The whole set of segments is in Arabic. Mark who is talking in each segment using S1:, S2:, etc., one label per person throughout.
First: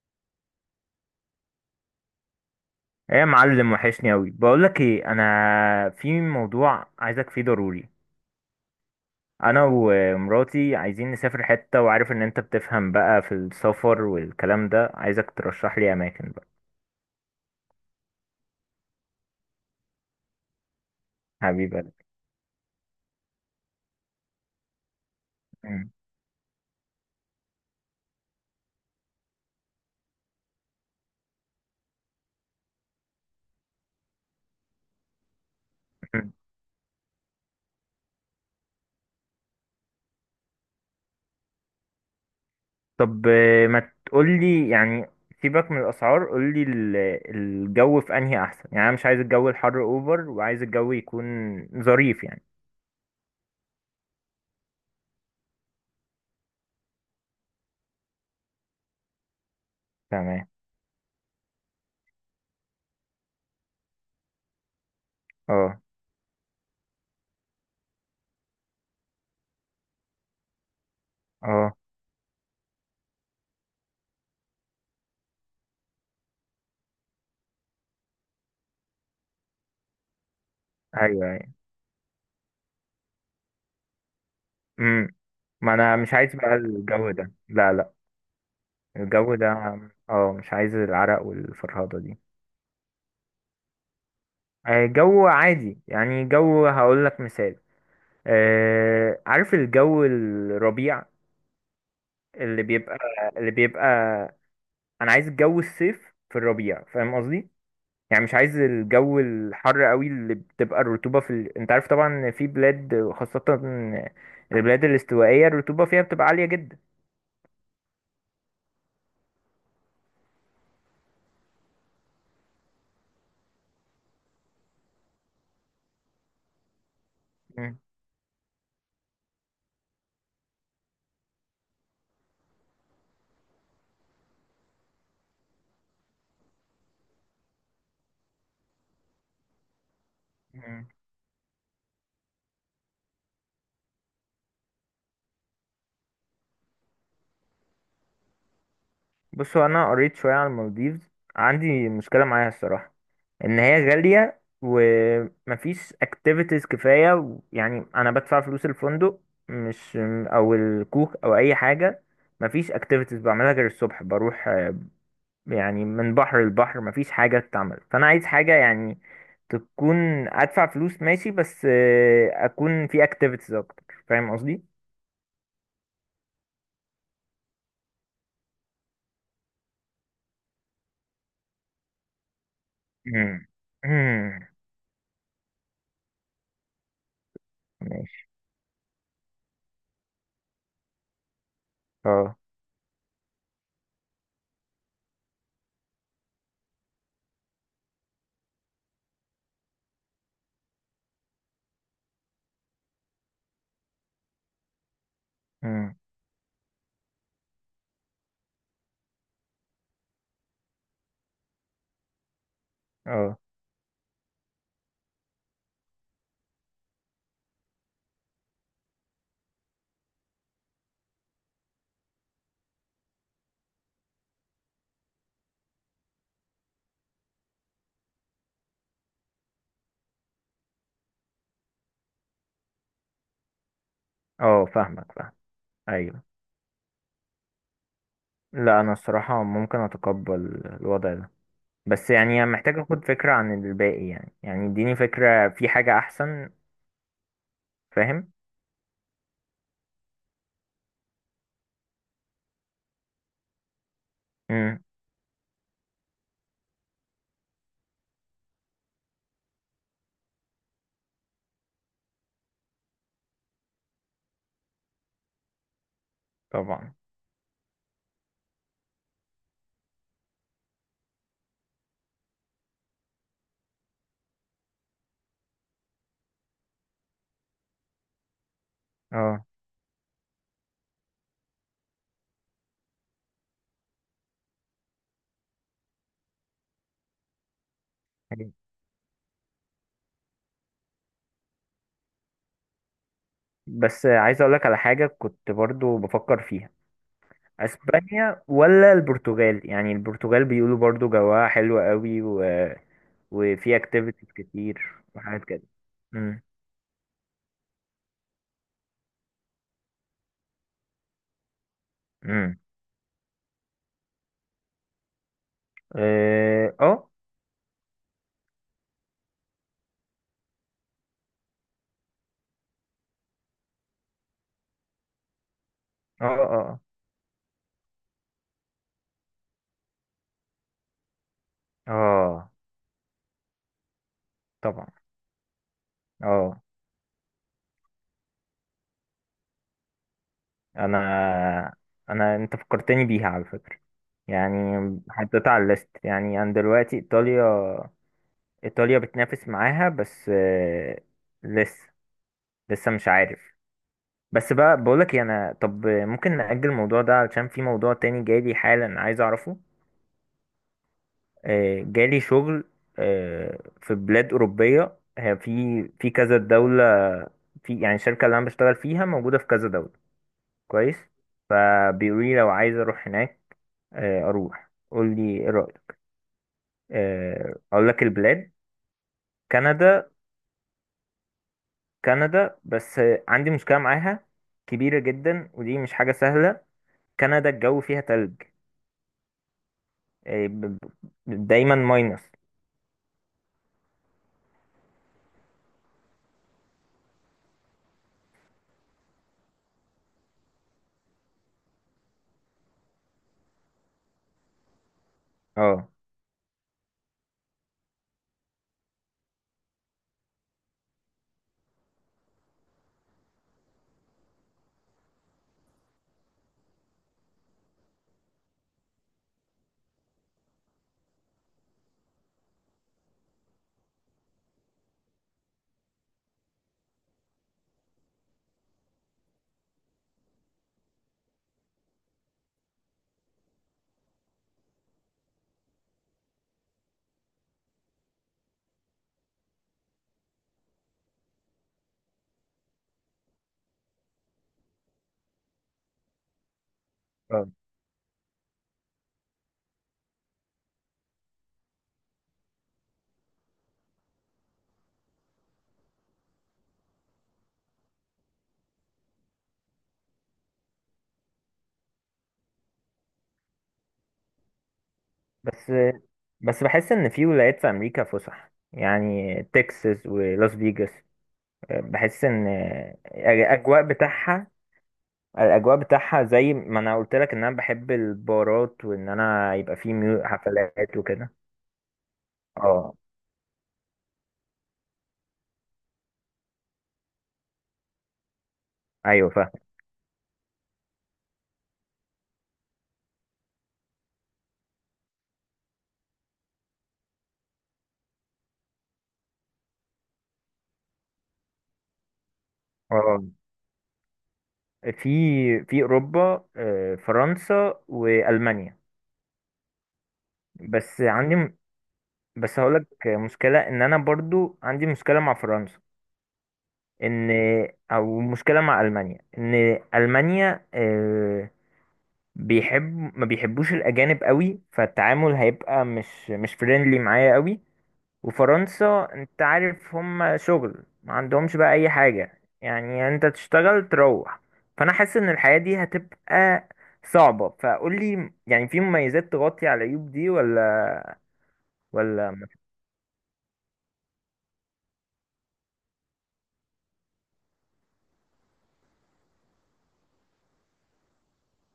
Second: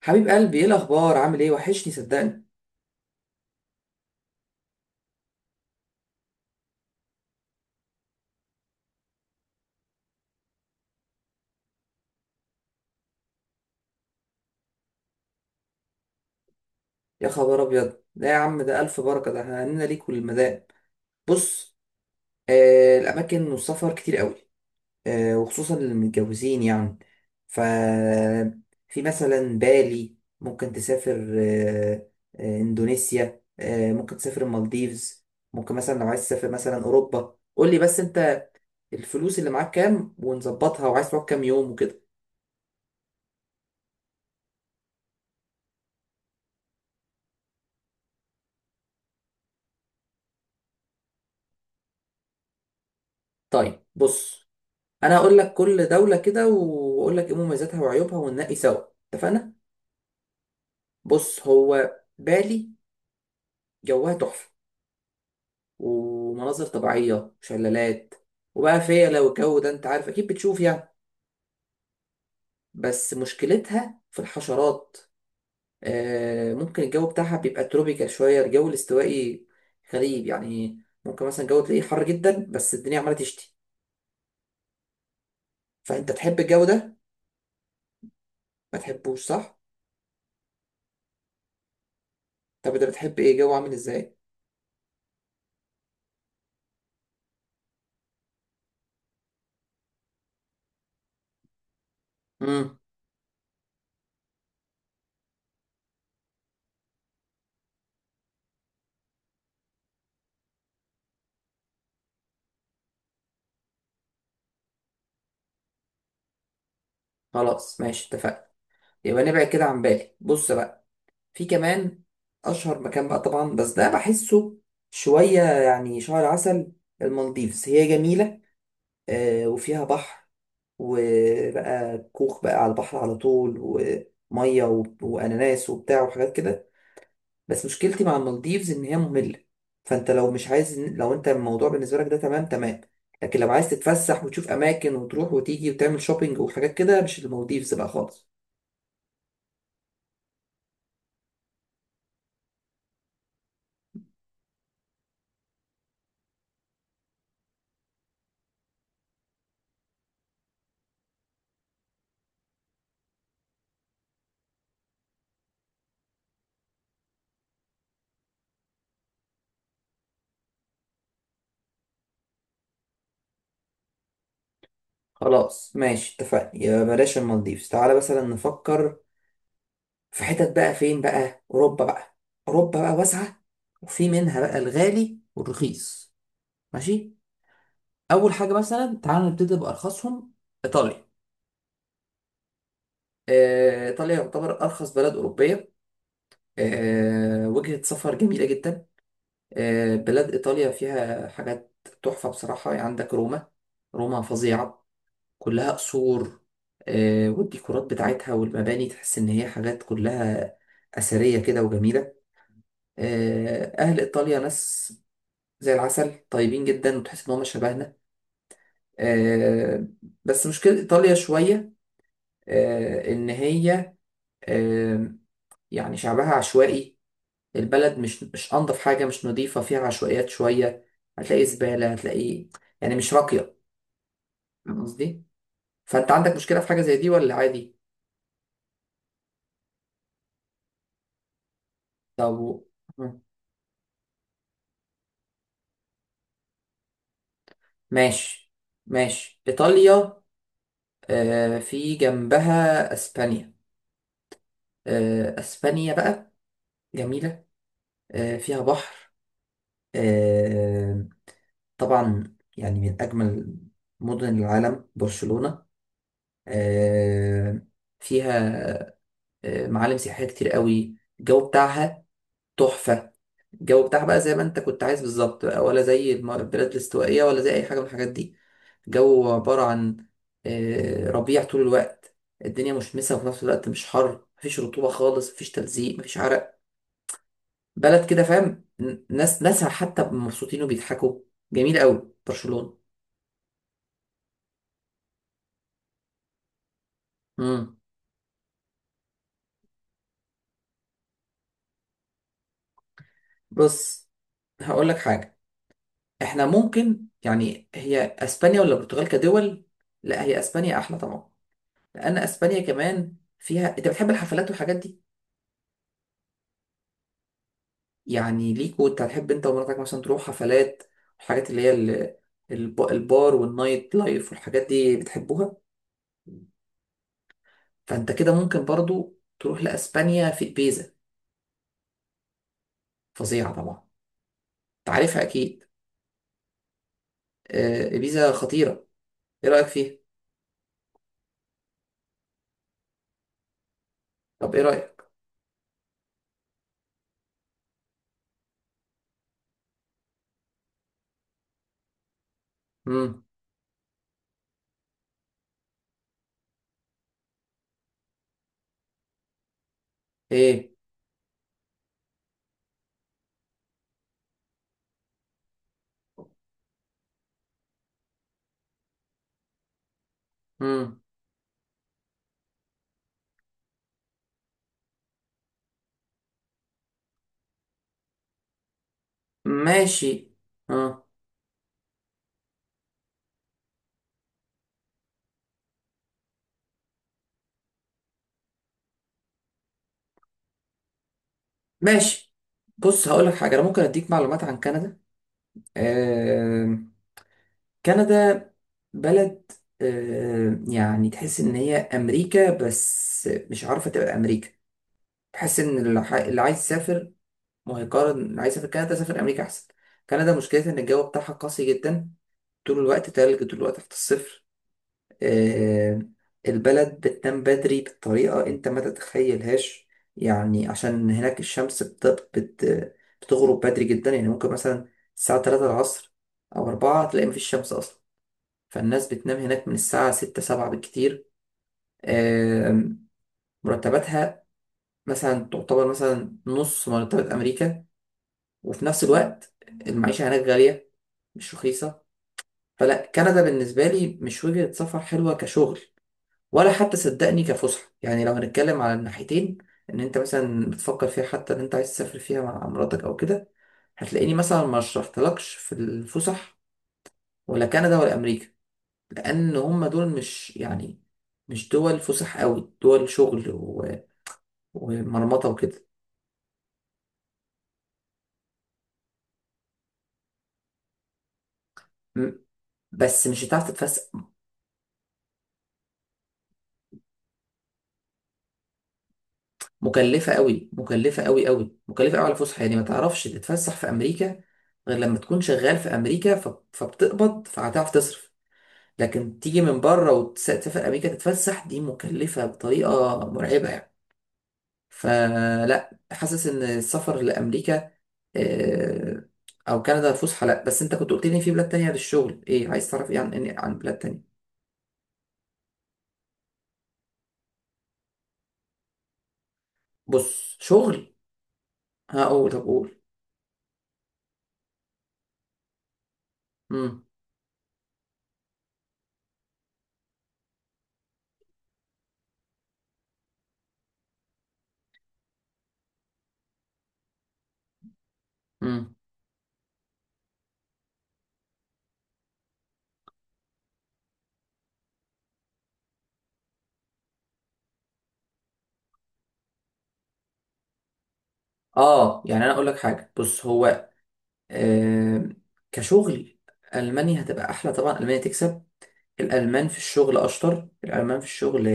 S1: حبيب قلبي، ايه الاخبار؟ عامل ايه؟ وحشني صدقني.
S2: ايه يا معلم، وحشني اوي. بقولك ايه، انا في موضوع عايزك فيه ضروري. انا ومراتي عايزين نسافر حتة، وعارف ان انت بتفهم بقى في السفر والكلام ده، عايزك ترشح لي اماكن بقى.
S1: يا خبر ابيض! لا يا عم، ده الف بركه، ده احنا هنينا ليك وللمدام. بص،
S2: حبيبي.
S1: الاماكن والسفر كتير قوي. وخصوصا
S2: مم.
S1: للمتجوزين يعني. ف في مثلا بالي، ممكن تسافر، اندونيسيا، ممكن تسافر المالديفز. ممكن مثلا لو عايز
S2: مم.
S1: تسافر مثلا اوروبا قول لي. بس انت الفلوس اللي معاك كام ونظبطها، وعايز تقعد كام يوم وكده.
S2: طب، ما تقولي يعني. سيبك من الاسعار، قولي الجو في انهي احسن، يعني انا مش عايز الجو الحر اوفر، وعايز الجو يكون ظريف يعني.
S1: طيب بص، انا هقول لك كل دولة كده واقول لك ايه مميزاتها وعيوبها وننقي سوا. اتفقنا؟
S2: تمام.
S1: بص، هو بالي جوها تحفة،
S2: اه،
S1: ومناظر طبيعية وشلالات. وبقى فيا، لو الجو ده انت عارف اكيد بتشوف يعني.
S2: اه.
S1: بس مشكلتها في الحشرات. ممكن الجو بتاعها بيبقى تروبيكال شوية، الجو الاستوائي غريب يعني. ممكن
S2: ايوه،
S1: مثلا
S2: ايوه.
S1: الجو تلاقيه حر جدا بس الدنيا عمالة تشتي.
S2: مم. ما انا
S1: فانت
S2: مش عايز
S1: تحب
S2: بقى
S1: الجو ده؟
S2: الجو ده، لا، لا.
S1: ما تحبوش
S2: الجو ده،
S1: صح؟
S2: اه، مش عايز العرق والفرهضة دي.
S1: طب انت بتحب ايه؟ جو عامل ازاي؟
S2: جو عادي، يعني جو، هقول لك مثال. عارف الجو الربيع اللي
S1: امم
S2: بيبقى اللي بيبقى انا عايز الجو الصيف في الربيع، فاهم قصدي. يعني مش عايز الجو الحر قوي، اللي بتبقى الرطوبة انت عارف طبعا إن في بلاد خاصة، البلاد الاستوائية الرطوبة فيها بتبقى عالية جدا.
S1: خلاص، ماشي اتفقنا. يبقى نبعد كده عن بالي. بص بقى، في كمان اشهر مكان بقى طبعا، بس ده بحسه شويه يعني شهر عسل. المالديفز
S2: مم.
S1: هي جميله، وفيها بحر، وبقى كوخ بقى على البحر على طول، وميه واناناس وبتاع وحاجات كده. بس مشكلتي مع المالديفز ان هي ممله. فانت لو مش عايز،
S2: مم.
S1: لو انت الموضوع بالنسبه لك ده تمام تمام. لكن لو عايز تتفسح وتشوف اماكن وتروح وتيجي وتعمل شوبينج وحاجات كده، مش المالديفز بقى خالص.
S2: بصوا، انا قريت شوية عن المالديفز. عندي مشكلة معاها الصراحة، ان هي غالية ومفيش اكتيفيتيز كفاية، يعني انا بدفع فلوس الفندق، مش او الكوك او اي حاجة. مفيش اكتيفيتيز بعملها غير الصبح بروح، يعني من بحر لبحر مفيش حاجة تتعمل، فانا عايز حاجة يعني تكون. ادفع فلوس ماشي، بس اكون في اكتيفيتيز اكتر، فاهم قصدي.
S1: خلاص، ماشي اتفقنا. يبقى بلاش المالديفز، تعالى مثلا نفكر في حتت بقى. فين بقى؟ أوروبا بقى. أوروبا بقى واسعة،
S2: مم.
S1: وفي
S2: مم.
S1: منها بقى الغالي والرخيص. ماشي.
S2: ماشي.
S1: أول حاجة مثلا تعالى نبتدي بأرخصهم، إيطاليا.
S2: اه.
S1: إيطاليا يعتبر أرخص بلد أوروبية. وجهة سفر جميلة جدا. بلاد إيطاليا فيها حاجات تحفة بصراحة. يعني عندك روما، روما فظيعة، كلها
S2: مم.
S1: قصور. والديكورات بتاعتها والمباني تحس إن هي حاجات كلها أثرية كده وجميلة.
S2: اه،
S1: أهل إيطاليا ناس زي العسل، طيبين جدا، وتحس إن هم شبهنا. آه، بس مشكلة إيطاليا شوية، إن هي آه، يعني شعبها عشوائي. البلد مش أنظف حاجة، مش نظيفة، فيها عشوائيات شوية. هتلاقي زبالة، هتلاقي يعني مش راقية.
S2: اه.
S1: فاهم
S2: فاهمك،
S1: قصدي؟
S2: فاهم.
S1: فأنت
S2: ايوه.
S1: عندك مشكلة في حاجة زي دي ولا عادي؟
S2: لا، انا الصراحة ممكن اتقبل الوضع ده، بس يعني أنا
S1: طب
S2: محتاج اخد فكرة عن الباقي، يعني اديني فكرة في حاجة احسن. فاهم.
S1: ماشي، إيطاليا. في جنبها أسبانيا.
S2: امم.
S1: أسبانيا بقى جميلة، فيها بحر، آه طبعا يعني من أجمل مدن العالم برشلونة.
S2: طبعا.
S1: آه فيها معالم سياحية كتير قوي. الجو بتاعها تحفة. الجو بتاعها بقى زي ما انت كنت عايز بالظبط بقى، ولا زي البلاد الاستوائية، ولا زي اي حاجة من الحاجات دي. الجو
S2: اه.
S1: عبارة عن ربيع طول الوقت. الدنيا مشمسة، وفي نفس الوقت مش حر، مفيش رطوبة خالص، مفيش تلزيق، مفيش عرق. بلد كده فاهم. ناسها حتى مبسوطين وبيضحكوا. جميل قوي برشلونة.
S2: بس عايز اقولك على حاجة كنت برضو بفكر فيها.
S1: امم
S2: اسبانيا ولا البرتغال، يعني البرتغال بيقولوا برضو جواها حلو قوي، وفي
S1: بص،
S2: اكتيفيتيز
S1: هقول لك
S2: كتير
S1: حاجة.
S2: وحاجات كده. امم
S1: احنا ممكن يعني، هي اسبانيا ولا البرتغال كدول؟ لا، هي اسبانيا احلى طبعا، لان
S2: امم.
S1: اسبانيا كمان فيها، انت بتحب الحفلات والحاجات دي.
S2: اه، اه،
S1: يعني ليك، وانت هتحب انت ومراتك مثلا تروح حفلات. الحاجات اللي هي البار والنايت لايف والحاجات دي بتحبوها.
S2: اه،
S1: فانت كده ممكن برضو تروح لاسبانيا، في ابيزا.
S2: اه.
S1: فظيعه طبعا،
S2: طبعا.
S1: انت عارفها اكيد.
S2: اه.
S1: ابيزا خطيره. ايه رايك فيها؟
S2: انا انا انت فكرتني بيها على فكرة،
S1: طب
S2: يعني
S1: ايه رايك؟
S2: حطيتها على الليست، يعني انا دلوقتي ايطاليا، ايطاليا بتنافس معاها، بس لسه لسه مش
S1: امم
S2: عارف. بس بقى بقولك إيه، انا طب ممكن نأجل الموضوع ده علشان في موضوع تاني جالي حالا عايز اعرفه.
S1: ايه؟
S2: جالي شغل. في بلاد أوروبية، هي في كذا دولة. في يعني الشركة اللي أنا بشتغل فيها موجودة في كذا دولة. كويس.
S1: امم
S2: فبيقولي لو عايز أروح هناك، اروح، قول لي ايه رايك. اقول لك البلاد. كندا.
S1: ماشي. اه،
S2: كندا، بس عندي مشكله معاها كبيره جدا، ودي مش حاجه سهله. كندا الجو فيها تلج، آه، ب- دايما ماينس.
S1: ماشي. بص هقول لك حاجه، انا ممكن اديك معلومات عن كندا. آه، كندا بلد، يعني تحس ان هي امريكا بس مش عارفه تبقى امريكا. تحس ان
S2: اه،
S1: اللي عايز يسافر ما هيقارن. اللي عايز يسافر كندا سافر امريكا احسن. كندا مشكلتها ان الجو بتاعها قاسي جدا، طول الوقت تلج، طول الوقت تحت الصفر. آه، البلد بتنام بدري بطريقه انت ما تتخيلهاش. يعني عشان هناك الشمس بت... بتغرب بدري جدا. يعني ممكن مثلا الساعه 3 العصر او 4 تلاقي مفيش شمس اصلا. فالناس بتنام هناك من الساعة ستة سبعة بالكتير. آم، مرتباتها مثلا تعتبر مثلا نص مرتبات أمريكا. وفي نفس الوقت المعيشة هناك غالية، مش رخيصة. فلا كندا بالنسبة لي مش وجهة سفر حلوة كشغل، ولا حتى صدقني
S2: اه.
S1: كفسحة، يعني لو هنتكلم على الناحيتين. إن أنت مثلا بتفكر فيها، حتى إن أنت عايز تسافر فيها مع مراتك أو كده، هتلاقيني مثلا ما شرحتلكش في الفسح، ولا كندا ولا أمريكا. لان هم دول مش، يعني مش دول فسح قوي، دول شغل ومرمطه
S2: بس
S1: وكده.
S2: بحس ان في ولايات في امريكا فسح، يعني تكساس ولاس فيجاس. بحس
S1: م-
S2: ان
S1: بس مش هتعرف
S2: الاجواء
S1: تتفسح.
S2: بتاعها الاجواء بتاعها زي ما انا قلت لك ان انا بحب البارات، وان انا يبقى في
S1: مكلفه قوي،
S2: حفلات
S1: مكلفه
S2: وكده.
S1: قوي قوي، مكلفه قوي على الفسحه، يعني ما
S2: اه.
S1: تعرفش تتفسح في امريكا غير لما تكون شغال في امريكا، فبتقبض فهتعرف تصرف.
S2: ايوه،
S1: لكن
S2: فاهم.
S1: تيجي من بره وتسافر امريكا تتفسح، دي مكلفه بطريقه مرعبه يعني. فلا حاسس ان السفر لامريكا آه، او كندا فسحه. لا، بس انت كنت قلت لي في بلاد تانية للشغل، ايه عايز تعرف؟ ايه
S2: اه،
S1: عن بلاد تانية؟
S2: في اوروبا، فرنسا والمانيا.
S1: بص،
S2: بس
S1: شغل
S2: عندي م-
S1: هقول.
S2: بس
S1: طب
S2: هقولك
S1: قول.
S2: مشكله ان انا برضو عندي مشكله مع فرنسا.
S1: امم
S2: ان او مشكله مع المانيا، ان المانيا بيحب ما بيحبوش الاجانب قوي، فالتعامل هيبقى مش فريندلي معايا قوي.
S1: امم
S2: وفرنسا انت عارف هم شغل، ما عندهمش بقى اي حاجة يعني، انت تشتغل تروح. فانا حاسس ان الحياة دي هتبقى صعبة، فقول لي يعني في مميزات تغطي على العيوب دي ولا؟
S1: اه،
S2: ولا
S1: يعني
S2: م-
S1: انا اقول لك حاجه. بص هو، آه كشغل المانيا هتبقى احلى طبعا. المانيا تكسب. الالمان في الشغل اشطر، الالمان في الشغل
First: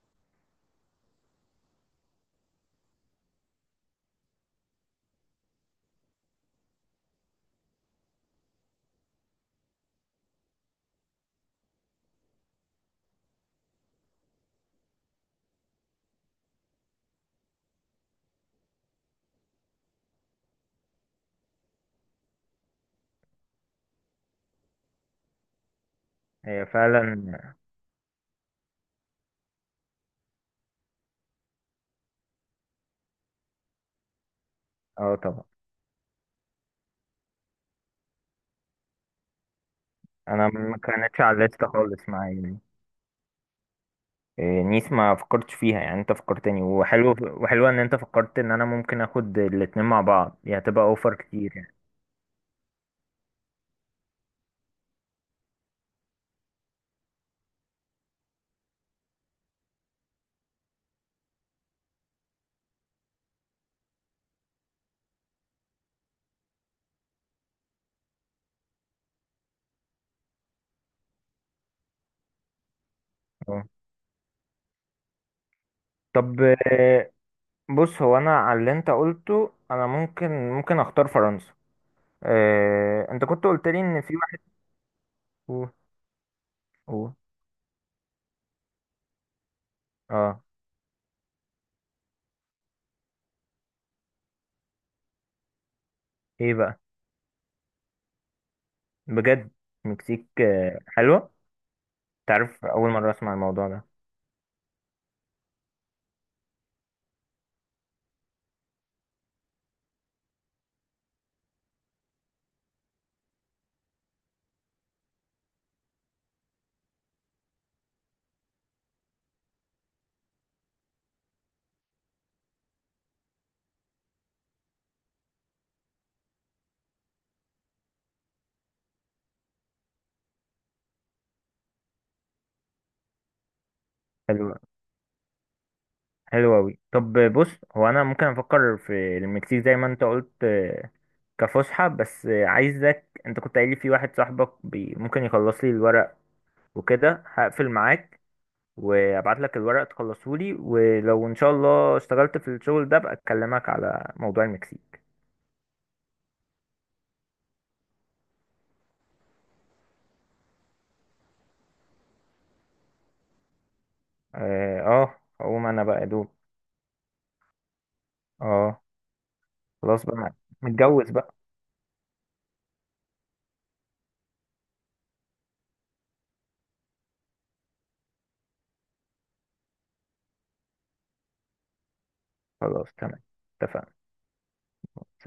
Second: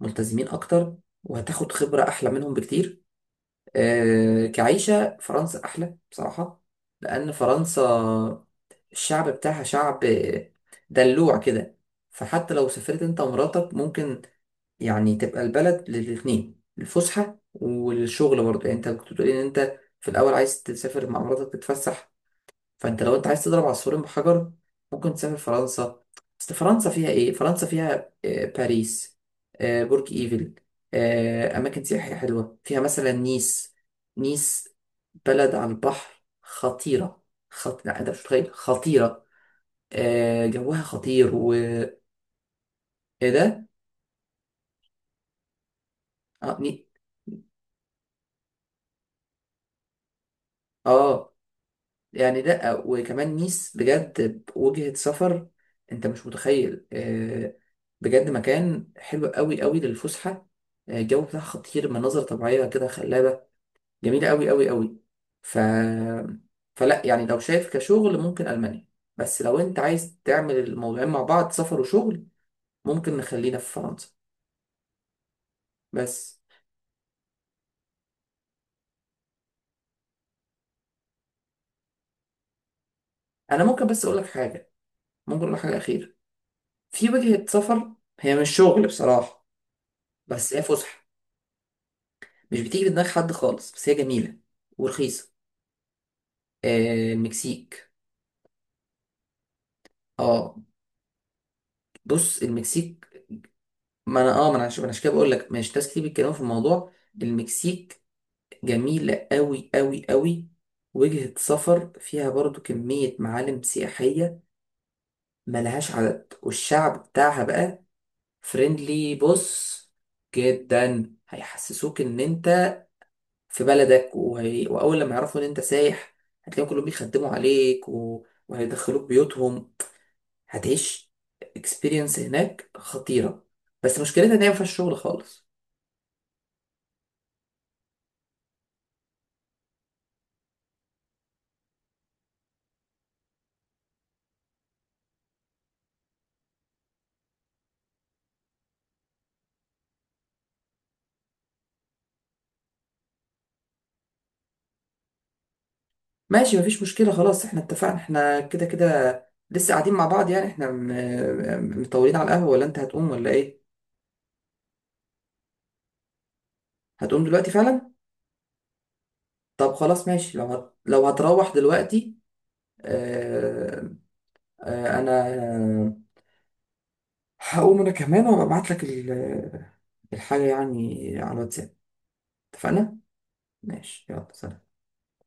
S1: ملتزمين اكتر، وهتاخد خبره احلى منهم بكتير. كعيشة، فرنسا أحلى بصراحة. لأن فرنسا الشعب بتاعها شعب دلوع كده. فحتى لو سافرت أنت ومراتك، ممكن يعني تبقى البلد للاتنين الفسحة والشغل برضه. يعني أنت كنت بتقولي إن أنت في الأول عايز تسافر مع مراتك تتفسح. فانت لو انت عايز تضرب عصفورين بحجر، ممكن تسافر فرنسا. بس
S2: هي
S1: فرنسا فيها
S2: فعلا،
S1: ايه؟ فرنسا فيها باريس، برج ايفل، اماكن سياحية حلوة، فيها مثلا نيس. نيس
S2: اه، طبعا.
S1: بلد على البحر، خطيرة. لا، انت مش متخيل خطيرة.
S2: انا ما
S1: جوها
S2: كانتش
S1: خطير
S2: على
S1: و
S2: الليست
S1: ايه
S2: خالص معايا يعني.
S1: ده.
S2: إيه، نيس، ما فكرتش فيها، يعني انت
S1: اه
S2: فكرتني،
S1: ني...
S2: وحلو، وحلوة ان انت فكرت ان انا ممكن اخد الاتنين مع بعض، دي هتبقى اوفر
S1: اه
S2: كتير يعني.
S1: يعني لا، وكمان نيس بجد وجهة سفر. انت مش متخيل، بجد مكان حلو قوي قوي للفسحة. الجو بتاعها خطير، مناظر طبيعية كده خلابة، جميلة قوي قوي قوي. ف... فلا يعني لو شايف كشغل ممكن ألمانيا. بس لو انت عايز تعمل الموضوعين مع بعض، سفر وشغل، ممكن نخلينا
S2: اه.
S1: في فرنسا.
S2: طب،
S1: بس
S2: بص، هو انا على اللي انت قلته، انا ممكن اختار فرنسا. اه، انت كنت
S1: انا
S2: قلت لي
S1: ممكن
S2: ان
S1: بس
S2: في
S1: اقول لك
S2: واحد.
S1: حاجة، ممكن اقول لك
S2: أوه،
S1: حاجة أخيرة. في
S2: أوه.
S1: وجهة سفر، هي مش شغل بصراحة،
S2: اه.
S1: بس هي فسحة. مش بتيجي في دماغ حد خالص، بس هي جميلة ورخيصة.
S2: ايه بقى؟
S1: المكسيك.
S2: بجد؟ مكسيك،
S1: اه،
S2: حلوة.
S1: بص
S2: تعرف، اول
S1: المكسيك.
S2: مرة اسمع الموضوع ده.
S1: ما انا اه ما انا عش- ما أنا عشان كده بقول لك، مش ناس كتير بيتكلموا في الموضوع. المكسيك جميلة قوي قوي قوي، وجهة سفر فيها برضو كمية معالم سياحية ملهاش عدد. والشعب بتاعها بقى فريندلي بص، جدا، هيحسسوك ان انت في بلدك. واول لما يعرفوا ان انت سايح، هتلاقيهم كلهم بيخدموا عليك وهيدخلوك بيوتهم. هتعيش اكسبيرينس هناك خطيرة. بس مشكلتها ان هي
S2: حلو،
S1: ما فيهاش شغل خالص.
S2: حلو اوي، طب بص. هو انا ممكن افكر في المكسيك زي ما انت قلت، كفسحة، بس عايزك، انت كنت قايل لي في واحد صاحبك ممكن يخلص لي الورق وكده، هقفل معاك، وابعت لك الورق تخلصهولي، ولو ان شاء الله اشتغلت في الشغل ده بقى اكلمك على موضوع المكسيك.
S1: ماشي مفيش مشكلة، خلاص احنا اتفقنا، احنا كده كده لسه قاعدين مع بعض يعني. احنا مطولين على القهوة، ولا انت هتقوم ولا ايه؟
S2: اه، هقوم انا بقى يا دوب.
S1: هتقوم دلوقتي فعلا؟
S2: اه.
S1: طب
S2: خلاص
S1: خلاص
S2: بقى،
S1: ماشي، لو
S2: متجوز بقى.
S1: هتروح دلوقتي، اه... اه... انا هقوم انا كمان وابعت لك الحاجة يعني على الواتساب.
S2: خلاص،
S1: اتفقنا؟
S2: تمام، اتفقنا.
S1: ماشي، يلا سلام.